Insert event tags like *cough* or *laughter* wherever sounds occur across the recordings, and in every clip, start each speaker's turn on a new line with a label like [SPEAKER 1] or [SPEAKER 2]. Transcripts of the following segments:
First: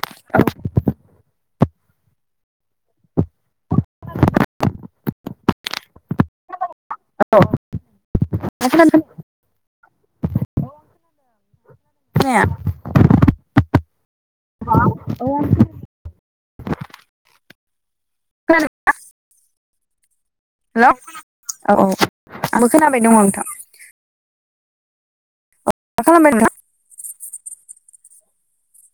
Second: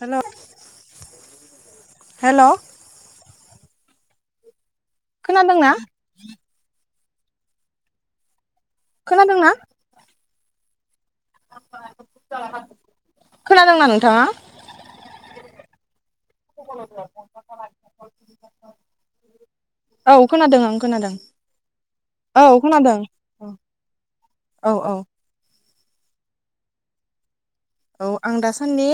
[SPEAKER 1] हेल'
[SPEAKER 2] औ
[SPEAKER 1] हेल' खोनादोंना?
[SPEAKER 2] *inaudible*
[SPEAKER 1] खोनादोंना
[SPEAKER 2] खोनाया
[SPEAKER 1] खोनादोंना नोंथाङा?
[SPEAKER 2] औ
[SPEAKER 1] *inaudible* औ खोनादों
[SPEAKER 2] हेलौ
[SPEAKER 1] आं खोनादों
[SPEAKER 2] औ औ
[SPEAKER 1] औ
[SPEAKER 2] आंबो
[SPEAKER 1] खोनादों
[SPEAKER 2] खोनाबाय दङ नोंथां
[SPEAKER 1] औ औ औ
[SPEAKER 2] मा खालामबाय दं नोंथां?
[SPEAKER 1] औ आं दासान्दि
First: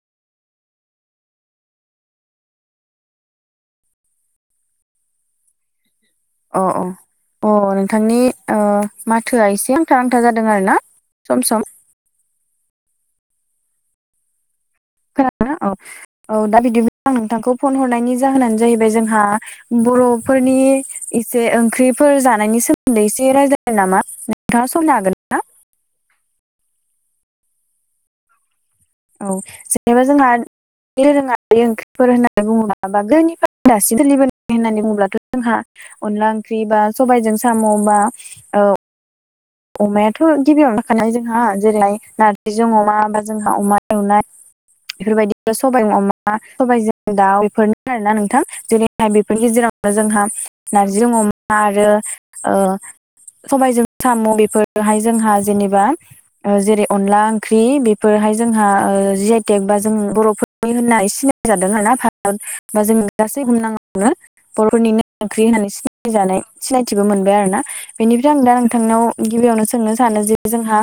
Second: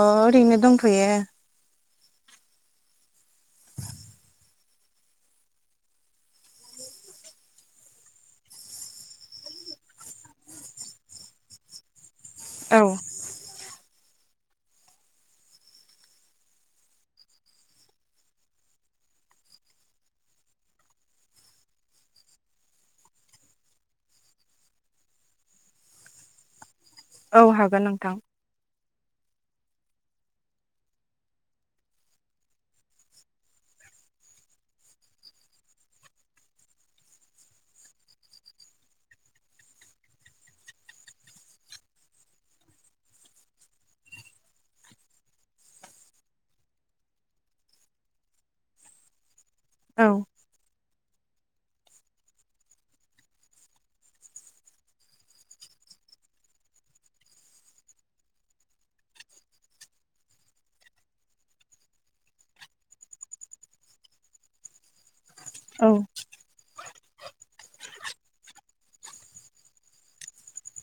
[SPEAKER 1] ओरैनो दंथ'यो
[SPEAKER 2] अ अ अ नोंथांनि ओ माथोआ एसे नांथा नांथा जादों आरोना सम सम।
[SPEAKER 1] औ
[SPEAKER 2] खोनादोंना औ औ दा बिदिनो आं नोंथांखौ फन हरनायनि जाहोनानो जाहैबाय जोंहा बर'फोरनि एसे ओंख्रिफोर जानायनि सोमोन्दै एसे रायज्लाय नामा नोंथाङा समनो हागोन ना
[SPEAKER 1] औ हागोन नोंथां
[SPEAKER 2] औ जेनेबा जोंहा दोरोङारि ओंख्रिफोर होननानै बुङोब्ला बा गोदोनिफ्राय दासिम सोलिबोनाय होननानै बुंब्लाथ' जोंहा अनला ओंख्रि बा सबायजों साम' बा ओ अमायाथ' गिबियावनो थाखानाय जोंहा जेरैहाय नारजिजों अमा बा जोंहा अमा एवनाय बेफोरबायदि सबाय अमा सबायजों दाउ बेफोरनो आरोना नोंथां जेरैहाय बेफोरनि गेजेराव
[SPEAKER 1] औ
[SPEAKER 2] जोंहा नारजि अमा आरो सबायजों साम' बेफोरहाय जोंहा जेनेबा ओ जेरै अनला ओंख्रि बेफोरहाय जोंहा ओ जि आइटेक बा जों बर' ओइ होनना सिनाय जादों आरो ना भारत बा जों गासै *unintelligible* बर'निनो ओंख्रि होननानै
[SPEAKER 1] औ
[SPEAKER 2] सिनायजानाय सिनायथिबो मोनबाय आरो ना बेनिफ्राय आं दां थांनाव गिबियावनो सोंनो सानो जे जोंहा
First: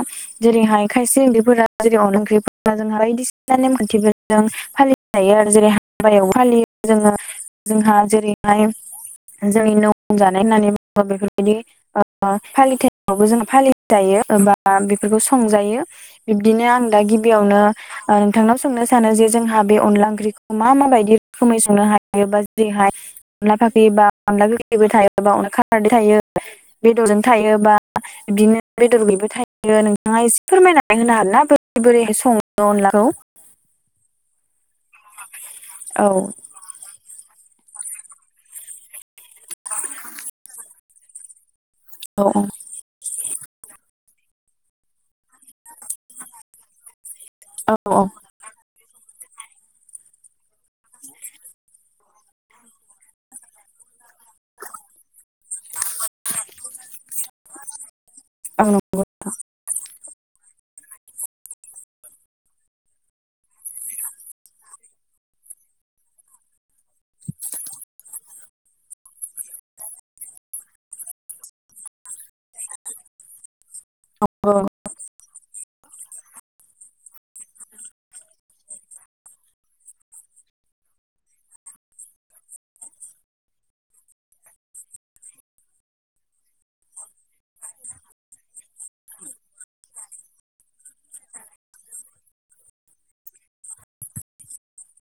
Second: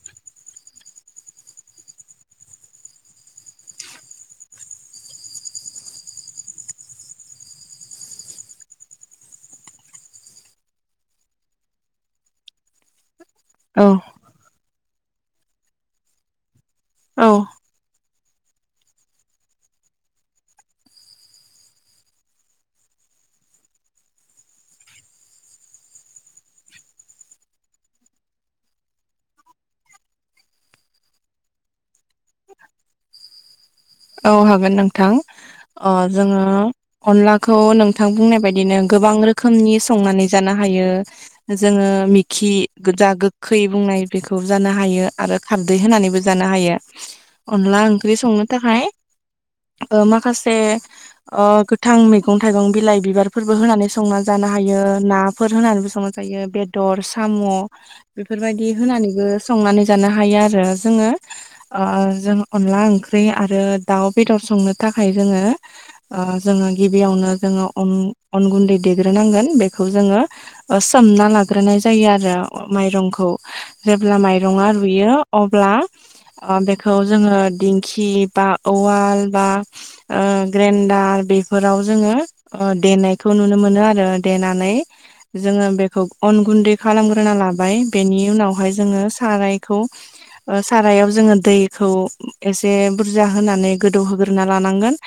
[SPEAKER 2] जेरैहाय खायसे उन्दैफोरा जेरै अनला ओंख्रिफोरा जोंहा बायदिसिना नेमखान्थिबो जों फालिनो हायो आरो जेरै हाबायाव फालियो जोङो जोंहा जेरैहाय जोंनि न लजानाय होननानै बुङो बेफोरबायदि *inaudible* फालिथायाइमावबो जों
[SPEAKER 1] औ
[SPEAKER 2] फालिजायो बबा बेफोरखौ संजायो बिब्दिनो आं दा गिबियावनो ओ नोंथांनाव संनो सानो जे जोंहा बे अनला ओंख्रिखौ मा मााबायदि रोखोमै संनो हायोबा जेरैहाय अनला फाख्रिबा अनला गोगखैबो थायोबा अनला खारदैबो थायो बेदरजोंबो थायोबा बिदिनो बेदर गैबो थायो नोंथाङा एसे फोरमायनानै होनो हागोनना बोरै बोरैहाय सङो अनलाखौ
[SPEAKER 1] औ हागोन नोंथां अ
[SPEAKER 2] औ
[SPEAKER 1] जोङो अनलाखौ नोंथां बुंनाय बायदिनो गोबां रोखोमनि संनानै जानो हायो जोङो
[SPEAKER 2] औ
[SPEAKER 1] मिखि गोजा गोखै बुंनाय बेखौ जानो हायो आरो खारदै होनानैबो जानो हायो अनला
[SPEAKER 2] औ औ
[SPEAKER 1] ओंख्रि संनो थाखाय ओ माखासे अ' गो थां मैगं थाइगं बिलाइ बिबारफोरबो होनानै संना जानो हायो ना फोर होनानैबो संनाय जायो बेदर साम' बेफोरबायदि होनानैबो संनानै जानो हायो आरो जोङो ओ जों अनला ओंख्रि आरो दाउ बेदर संनो थाखाय जोङो ओ जोङो गिबियावनो जोङो अन अन गुन्दै देग्रोनांगोन बेखौ जोङो ओ सोमना लाग्रोनाय जायो आरो माइरंखौ जेब्ला
[SPEAKER 2] औ
[SPEAKER 1] मायरंआ रुयो अब्ला बेखौ अ जोङो दिंखि बा अवाल बा ओ ग्रेन्दडार *unintelligible* बेफोराव जोङो अ देनायखौ नुनो मोनो आरो देनानै जोङो बेखौ अन गुन्दै खालामग्रोना लाबाय बेनि उनावहाय जोङो सारायखौ ओ सारायाव जोङो दैखौ एसे बुरजा होननानै गोदौ होग्रोना लानांगोन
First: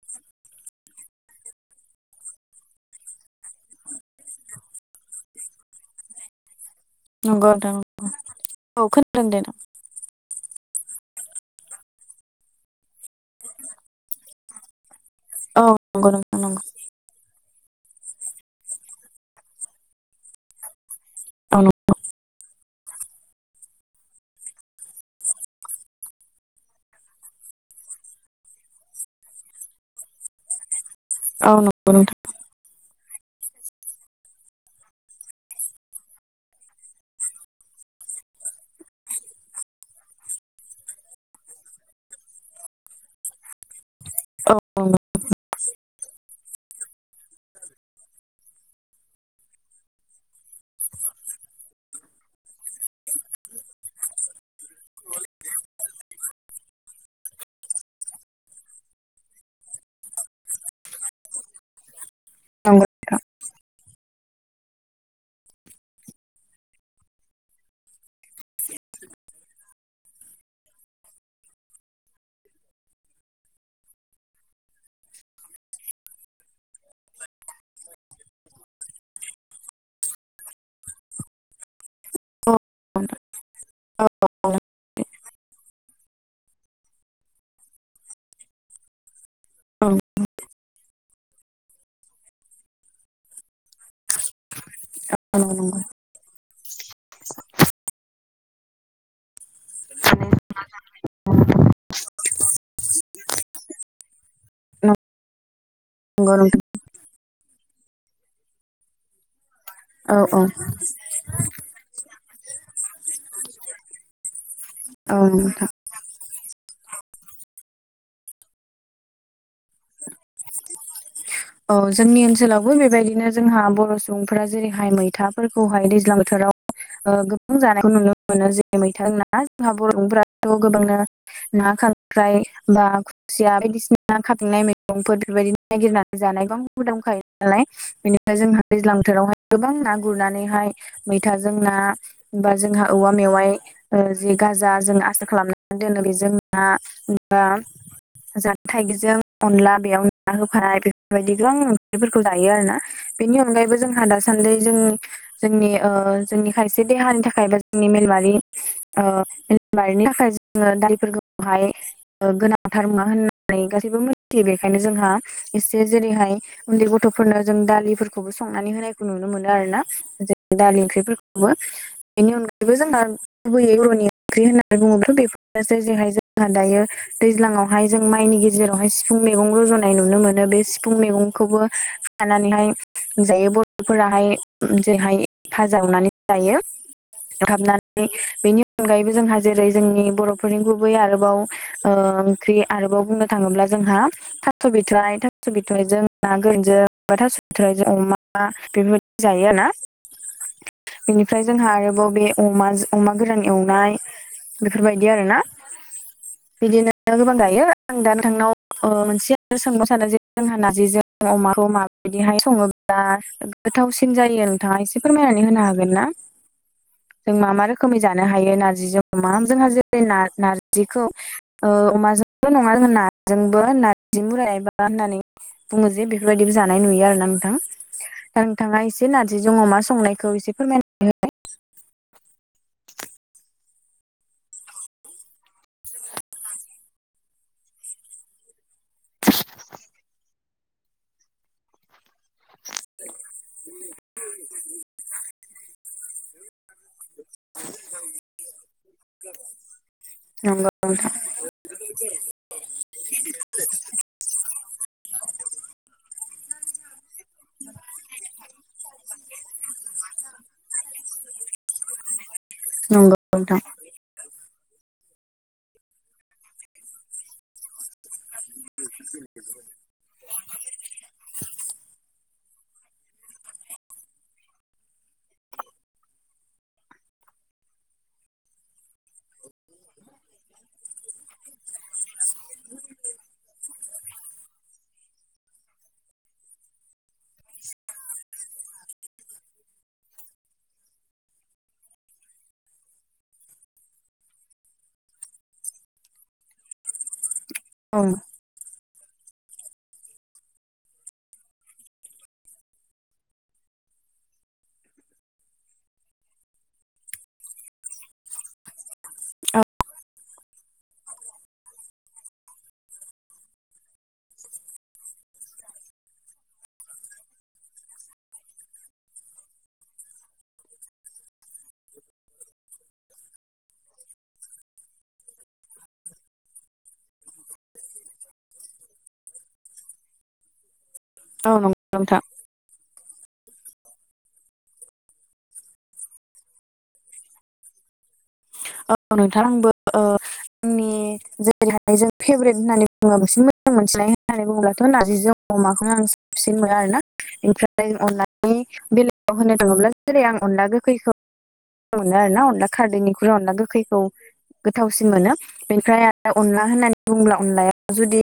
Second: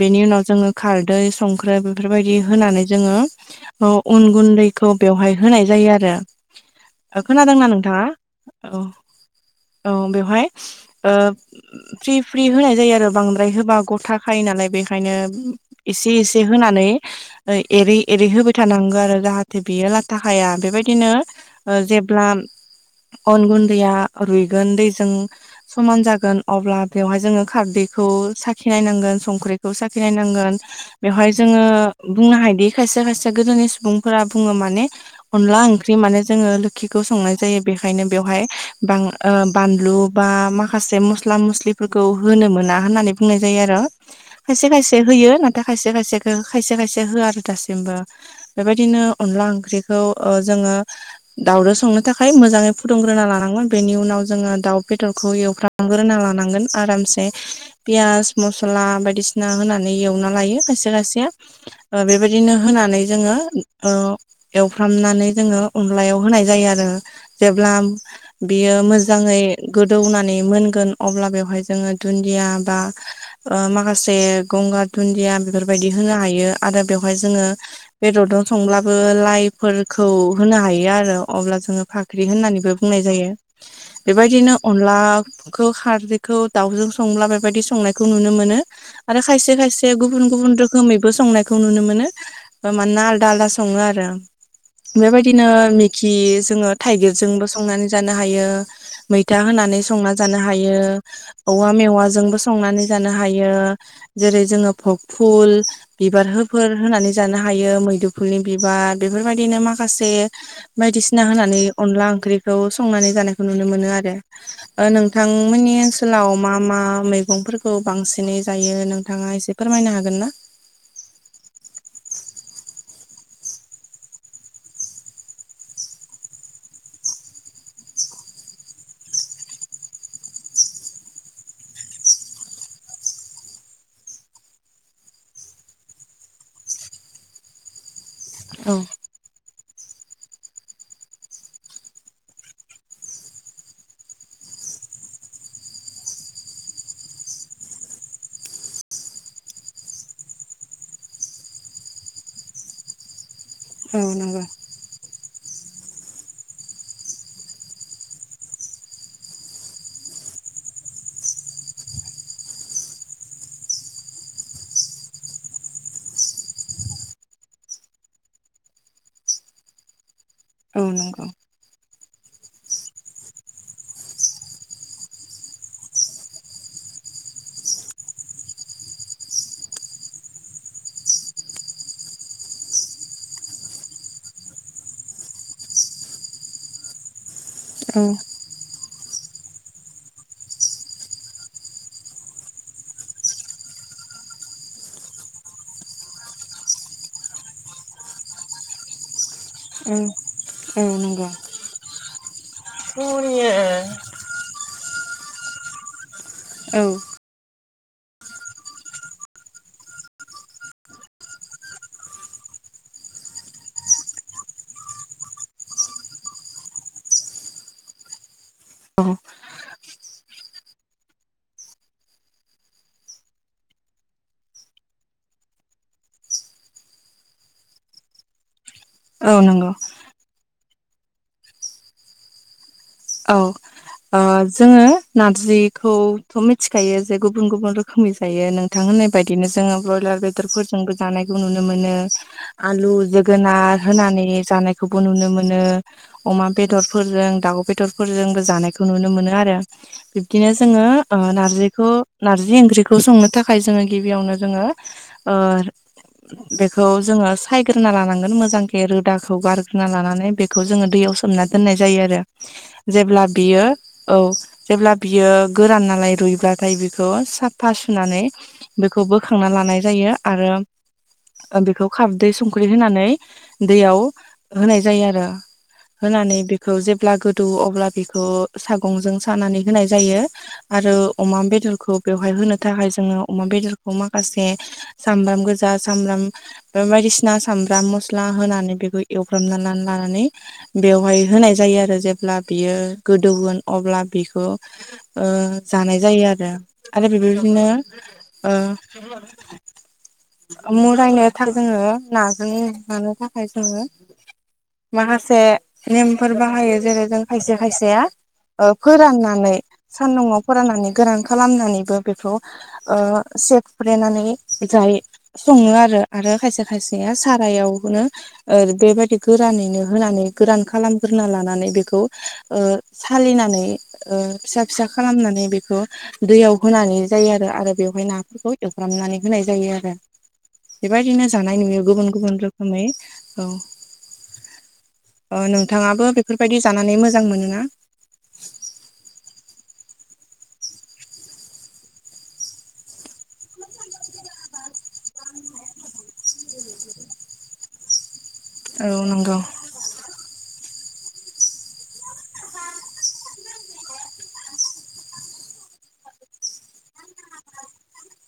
[SPEAKER 1] बेनि उनाव जोङो खारदै संख्रि बेफोरबायदि होनानै जोङो औ उन गुन्दैखौ बेवहाय होनाय जायो आरो।
[SPEAKER 2] नंगौ नंगौ
[SPEAKER 1] खोनादोंना
[SPEAKER 2] नोंथां
[SPEAKER 1] नोंथाङा औ
[SPEAKER 2] खोनादों दे
[SPEAKER 1] औ बेवहाय ओ फ्रि फ्रि होनाय जायो आरो बांद्राय होबा ग'थाखायो नालाय बेखायनो
[SPEAKER 2] औ नंगौ
[SPEAKER 1] एसे
[SPEAKER 2] नोंथां
[SPEAKER 1] एसे
[SPEAKER 2] नंगौ
[SPEAKER 1] होनानै ओ एरै एरै होबाय थानांगो आरो जाहाथे बेयो लाथा खाया बेबायदि बिदिनो
[SPEAKER 2] औ
[SPEAKER 1] ओ
[SPEAKER 2] नंगौ
[SPEAKER 1] जेब्ला अन गुन्दैया रुइगोन दैजों समान जागोन अब्ला बेवहाय जोङो खारदैखौ साखिनाय नांगोन संख्रिखौ साखिनाय नांगोन बेवहाय
[SPEAKER 2] औ
[SPEAKER 1] जोङो
[SPEAKER 2] नंगौ नोंथां
[SPEAKER 1] बुंनो हायोदि खायसे खायसे गोदोनि सुबुंफोरा बुङो माने अनला ओंख्रि माने जोङो लोखिखौ संनाय जायो बेखायनो बेवहाय बां ओ बानलु बा माखासे मस्ला मस्लिफोरखौ होनो मोना होननानै बुंनाय जायो आरो
[SPEAKER 2] औ
[SPEAKER 1] खायसे खायसे
[SPEAKER 2] नंगौ
[SPEAKER 1] होयो नाथाय खायसे खायसेखौ खायसे खायसे होआ आरो दासिमबो। बेबायदिनो अनला ओंख्रिखौ ओ जोङो दाउजों संनो थाखाय मोजाङै फुदुंग्रोना लानांगोन बेनि उनाव जोङो दाउ बेदरखौ एवफ्राम ग्रोना लानांगोन आरामसे पियास मसला बायदिसिना होनानै एवना लायो खायसे खायसेया ओ बेबायदिनो
[SPEAKER 2] नंगौ
[SPEAKER 1] होनानै
[SPEAKER 2] नोंथां
[SPEAKER 1] जोङो ओ एवफ्रामनानै जोङो अनलायाव होनाय जायो आरो जेब्ला बियो मोजाङै गोदौनानै मोनगोन अब्ला बेवहाय जोङो दुन्दिया बा ओ माखासे गंगार दुन्दिया बेफोरबायदि होनो हायो आरो बेवहाय जोङो बेदरजों संब्लाबो लाइफोरखौ होनो हायो आरो अब्ला जोङो फा ओंख्रि होननानैबो
[SPEAKER 2] औ
[SPEAKER 1] बुंनाय जायो
[SPEAKER 2] औ औ
[SPEAKER 1] बेबायदिनो अनलाखौ खारदैखौ दाउजों सं लाबायनाय बेबादि संनायखौ नुनो मोनो आरो खायसे
[SPEAKER 2] नंगौ
[SPEAKER 1] खायसे गुबुन गुबुन रो रोखोमैबो संनायखौ नुनो मोनो ओ मानोना आलदा आलदा सङो आरो बेबायदिनो
[SPEAKER 2] नंगौ
[SPEAKER 1] मिगि जोङो थाइगिरजोंबो संनानै जानो हायो। मैथा होनानै संना जानो हायो औ औवा मेवाजोंबो संनानै जानो हायो जेरै जोङो भग फुल बिबार
[SPEAKER 2] नंगौ नोंथां
[SPEAKER 1] होफोर होनानै जानो हायो मैदुफुलनि बिबार बेफोरबायदिनो माखासे
[SPEAKER 2] औ औ
[SPEAKER 1] बायदिसिना होनानै अनला ओंख्रिखौ संनानै जानायखौ नुनो मोनो आरो ओ
[SPEAKER 2] औ नंगौ नोंथां
[SPEAKER 1] नोंथांमोननि ओनसोलाव मा मा मैगंफोरखौ बांसिनै जायो नोंथाङा एसे फोरमायनो हागोन ना?
[SPEAKER 2] औ जोंनि ओनसोलावबो बेबायदिनो जोंहा बर' सुबुंफोरा जेरैहाय मैथाफोरखौहाय दैज्लां बोथोराव ओ गोबां जानायखौ नुनो मोनो जेरै मैथाजों ना जोंहा बर'फोरा गोबांनो ना खांख्राय बा खुसिया बायदिसिना मैगंफोर बेफोरबायदिनो नायगिरना जानायबो हुदाबो दंखायो नालाय बेनिफ्राय जोंहा
[SPEAKER 1] औ
[SPEAKER 2] दैज्लां बोथोरावहाय गोबां ना गुरनानैहाय मैथाजों ना बा जोंहा औवा मेवाइ ओ जि गाजा जों आसार खालामनानै दोनो बे जोंहा बा जोंहा थाइगिजों अनला बेयाव ना होफानाय बे बेबायदि गोबां ओंख्रिफोरखौ जायो आरो ना बेनि अनगायैबो
[SPEAKER 1] औ
[SPEAKER 2] जोंहा
[SPEAKER 1] नंगौ
[SPEAKER 2] दासान्दि जों जोंनि ओ जोंनि खायसे देहानि थाखाय बा जोंनि मेलमारि ओ बारिनि थाखाय जोङो दालिफोरखौहाय ओ गोनांथार मुवा होननानै गासैबो मिनथियो बेखायनो जोंहा एसे जेरैहाय उन्दै गथ'फोरनो जों दालिफोरखौबो संनानै होनायखौ नुनो मोनो आरो ना जे दालि
[SPEAKER 1] औ नंगौ
[SPEAKER 2] ओंख्रिफोरखौबो बेनि अनगायैबो जोंना गुबैयै *unintelligible* र'नि ओंख्रि होननानै बुङोबाथ' बेफोरनोसै जेहाय जोंहा दायो। दैज्लांआवहाय जों माइनि गेजेरावहाय सिफुं मैगं रज'नाय नुनो मोनो नो। बे सिफुं मैगंखौबो खानानैहाय जायो बर'फोराहाय जेरैहाय भाजा एवनानै बो जायो
[SPEAKER 1] औ
[SPEAKER 2] एवथाबनानै बेनि अनगायैबो जोंहा जेरै जोंनि बर'फोरनि गुबै आरोबाव ओ ओंख्रि आरोबाव बुंनो थाङोब्ला जोंहा थास' बिथराइ था *unintelligible* बिथराइजों ना‌ गोरानजों थास' बिथराइ जों अमा बेफोर बायदि जायो आरोना
[SPEAKER 1] औ औ नंगौ
[SPEAKER 2] बेनिफ्राय जोंहा आरोबाव बे अमा जो अमा गोरान एवनाय बेफोरबायदि आरोना
[SPEAKER 1] औ
[SPEAKER 2] बिदिनो गोबां गायो। आं दा नोंथांनाव ओ मोनसे *unintelligible* सानो जे जोंहा नारजिजों अमाखौ माबायदिहाय सङोब्ला गोथावसिन जायो नोंथाङा एसे फोरमायनानै होनो हागोन ना? जों मा मा रोखोमै जानो हायो नार्जिजों अमा जोंहा जेरै ना-नारजिखौ ओ अमाजोंबो नङा जोङो नाजोंबो नारजि बुरायबा एबा *unintelligible* बुङो जे बेफोरबायदिबो जानाय नुयो आरोना नोंथां। *unintelligible* दा नोंथाङा एसे
[SPEAKER 1] औ
[SPEAKER 2] नारजिजों
[SPEAKER 1] नंगौ
[SPEAKER 2] अमा संनायखौ एसे फोरमायना
[SPEAKER 1] औ ओ जोङो नारजिखौथ' मिथिखायो जे गु गुबुन गुबुन रोखोमै जायो नोंथां होननाय बायदिनो जोङो ब्रयलार बेदरफोरजोंबो जानायखौ नुनो मोनो आलु जोगोनार होनानै जानायखौबो नुनो मोनो अमा बेदरफोरजों दाउ बेदरफोरजोंबो जानायखौ नुनो मोनो आरो बिब्दिनो
[SPEAKER 2] हो नंगौ
[SPEAKER 1] जोङो
[SPEAKER 2] नोंथां
[SPEAKER 1] ओ नारजिखौ नारजि ओंख्रिखौ संनो थाखाय जोङो गिबियावनो जोङो ओ बेखौ जोङो सायग्रोना लानांगोन मोजांखि रोदाखौ गारग्रोना लानानै बे खौ जोङो दैयाव सोमना दोननाय जायो आरो
[SPEAKER 2] नंगौ
[SPEAKER 1] जेब्ला
[SPEAKER 2] नोंथां
[SPEAKER 1] बेयो औ जेब्ला बियो गोरान नालाय रुइब्लाथाय बिखौ साफा सुनानै बेखौ बोखांना लानाय जायो आरो बेखौ खारदै सं *unintelligible* होनानै दैयाव होनाय जायो आरो। होनानै बेखौ जेब्ला गोदौ अब्ला बेखौ सागंजों सानानै होनाय जायो। आरो अमा बेदरखौ बेवहाय होनो थाखाय जोङो अमा बेदरखौ माखासे सामब्राम गोजा सामब्राम ओ बायदिसिना सामब्राम मस्ला होनानै बेखौ एवग्राम लानानै बेवहाय होनाय जायो आरो जेब्ला बियो गोदौगोन अब्ला बेखौ ओ जानाय जायो आरो आरो बेबायदिनो
[SPEAKER 2] अ
[SPEAKER 1] ओ *unintelligible* मुरायनो थार जोङो नाजों नानो थाखाय जोङो माखासे नेमफोर बाहायो जेरै जों खायसे खायसेया फोराननानै सानदुंआव फोराननानै गोरान खालामनानैबो बेखौ ओ सेक फ्लेनानै जायो। सङो आरो आरो खायसे खायसेया सारायावनो ओ बेबायदि गोरानैनो होनानै गोरान खालामग्रोना लानानै बेखौ ओ सालिनानै ओ फिसा फिसा खालामनानै बेखौ दैयाव होनानै जायो आरो आरो बेवहाय नाफोरखौ एवफ्रामनानै होनाय जायो आरो बेबायदिनो जानाय नुयो
[SPEAKER 2] नंगौ
[SPEAKER 1] गुबुन
[SPEAKER 2] नोंथां
[SPEAKER 1] गुबुन रो खोमै‌ औ औ नोंथाङाबो बेफोरबायदि जाना नानै मोजां मोनोना?
[SPEAKER 2] औ नोंथां आंबो ओ। आंनि जेरैहाय जोंनि फेभरेट होननानै बुङोबा बांसिन मोजां मोननाय होननानै बुङोब्लाथ' नारजि जों अमाखौनो आं साबसिन मोनो आरोना ओमफ्राय अननानै
[SPEAKER 1] औ
[SPEAKER 2] बेलेगाव
[SPEAKER 1] नंगौ
[SPEAKER 2] होनो थाङोब्ला जेरै आं अनला गोखैखौ मोजां मोनो आरो ना अनला खारदैनिख्रुइ अनला गोखैखौ गोथावसिन मोनो बेनिफ्राय आरो अनला होननानै बुङोब्ला अनलाया जुदि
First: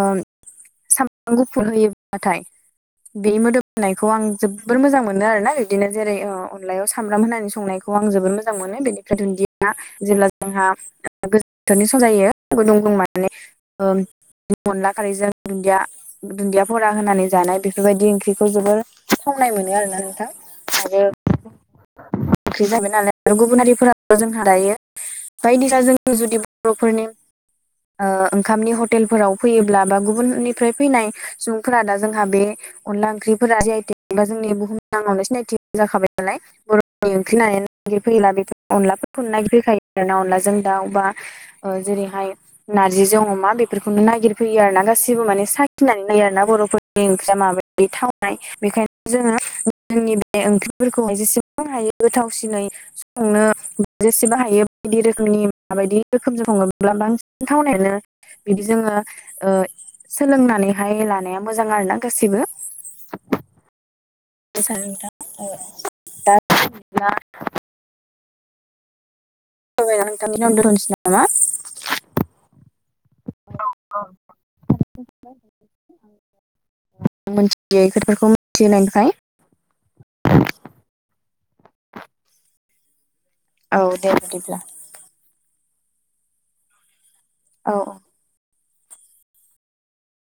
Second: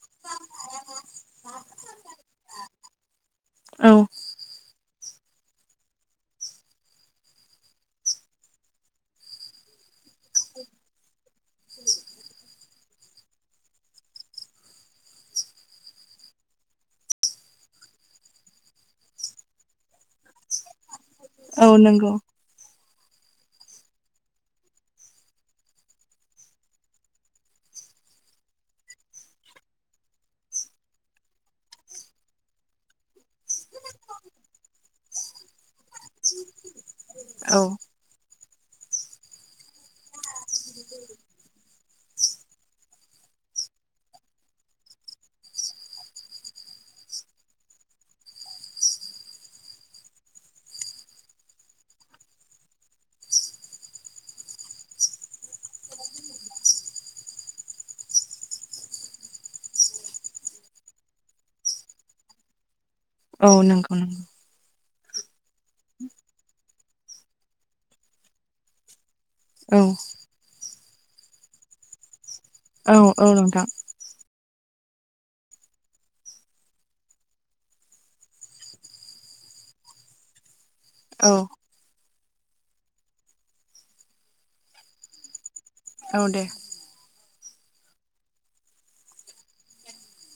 [SPEAKER 2] ओ सामब्राम गुफुर होयोब्लााथाय बे
[SPEAKER 1] औ
[SPEAKER 2] मोदोमनायखौ आं जोबोर मोजां मोनो आरोना बिदिनो जेरै ओ अनलायाव सामब्राम होनानै संनायखौ आं जोबोद मोजां मोनो बिदि दुन्दिया जेब्ला जोंहा गोजोथोरनि सम जायों गुदुं ग माने ओ अनला खारैजों दुन्दिया दुन्दिया फरा होनानै जानाय बेफोरबायदि ओंख्रिखौ जोबोर संनाय मोनो आरो ना नोंथां। आरो
[SPEAKER 1] औ नंगौ
[SPEAKER 2] ओंख्रि जाबाय नालाय आरो गुबुनारिफोरा जोंहा दायो बायदिना जों जुदि बर'फोरनि ओ ओंखामनि हटेलफोराव फैयोब्ला बा गुबुननिफ्राय फैनाय सुबुंफोरा दा जोंहा बे अनला ओंख्रिफोरा जि आइ टेक मोनबा जोंनि बुुहुमनांआवनो सिनायथि जाखाबाय नालाय बर' ओंख्रिनानै
[SPEAKER 1] औ
[SPEAKER 2] ननायागिरफैयोला बेखौ अनलाफोरखौनो ननायागिरफैखायो आरोना अनला जों दाउ बा ओ जेरैहाय नारजिजों अमा बेफोरखौनो नागिर फैयो आरोना गासिबो माने साखिनानै नायो आर ना बर'फोर बे ओंख्रिया माबोरदि थावनाय बेखायनो जोङो जोंनि बे ओंख्रिफोरखौहाय जेसेबां हायो गोथावसिनै संनो जेसेबां हायो बायदि रोखोमनि माबायदि रोखोमजों सङोब्ला बांसिन थावनायानो बिदि जोङो ओ सोलोंनानैहाय लानाया मोजां आरो ना गासिबो
[SPEAKER 1] औ नंगौ नंगौ
[SPEAKER 2] *unintelligible*
[SPEAKER 1] औ
[SPEAKER 2] अ' नोंथां होनबा बे खिनियाव नो दोनथ'नोसै नामा?
[SPEAKER 1] औ औ नोंथां
[SPEAKER 2] औ मिथियोफोरखौ मिथि होनायनिफ्राय
[SPEAKER 1] औ
[SPEAKER 2] औ दे बिदिब्ला
[SPEAKER 1] औ दे
[SPEAKER 2] औ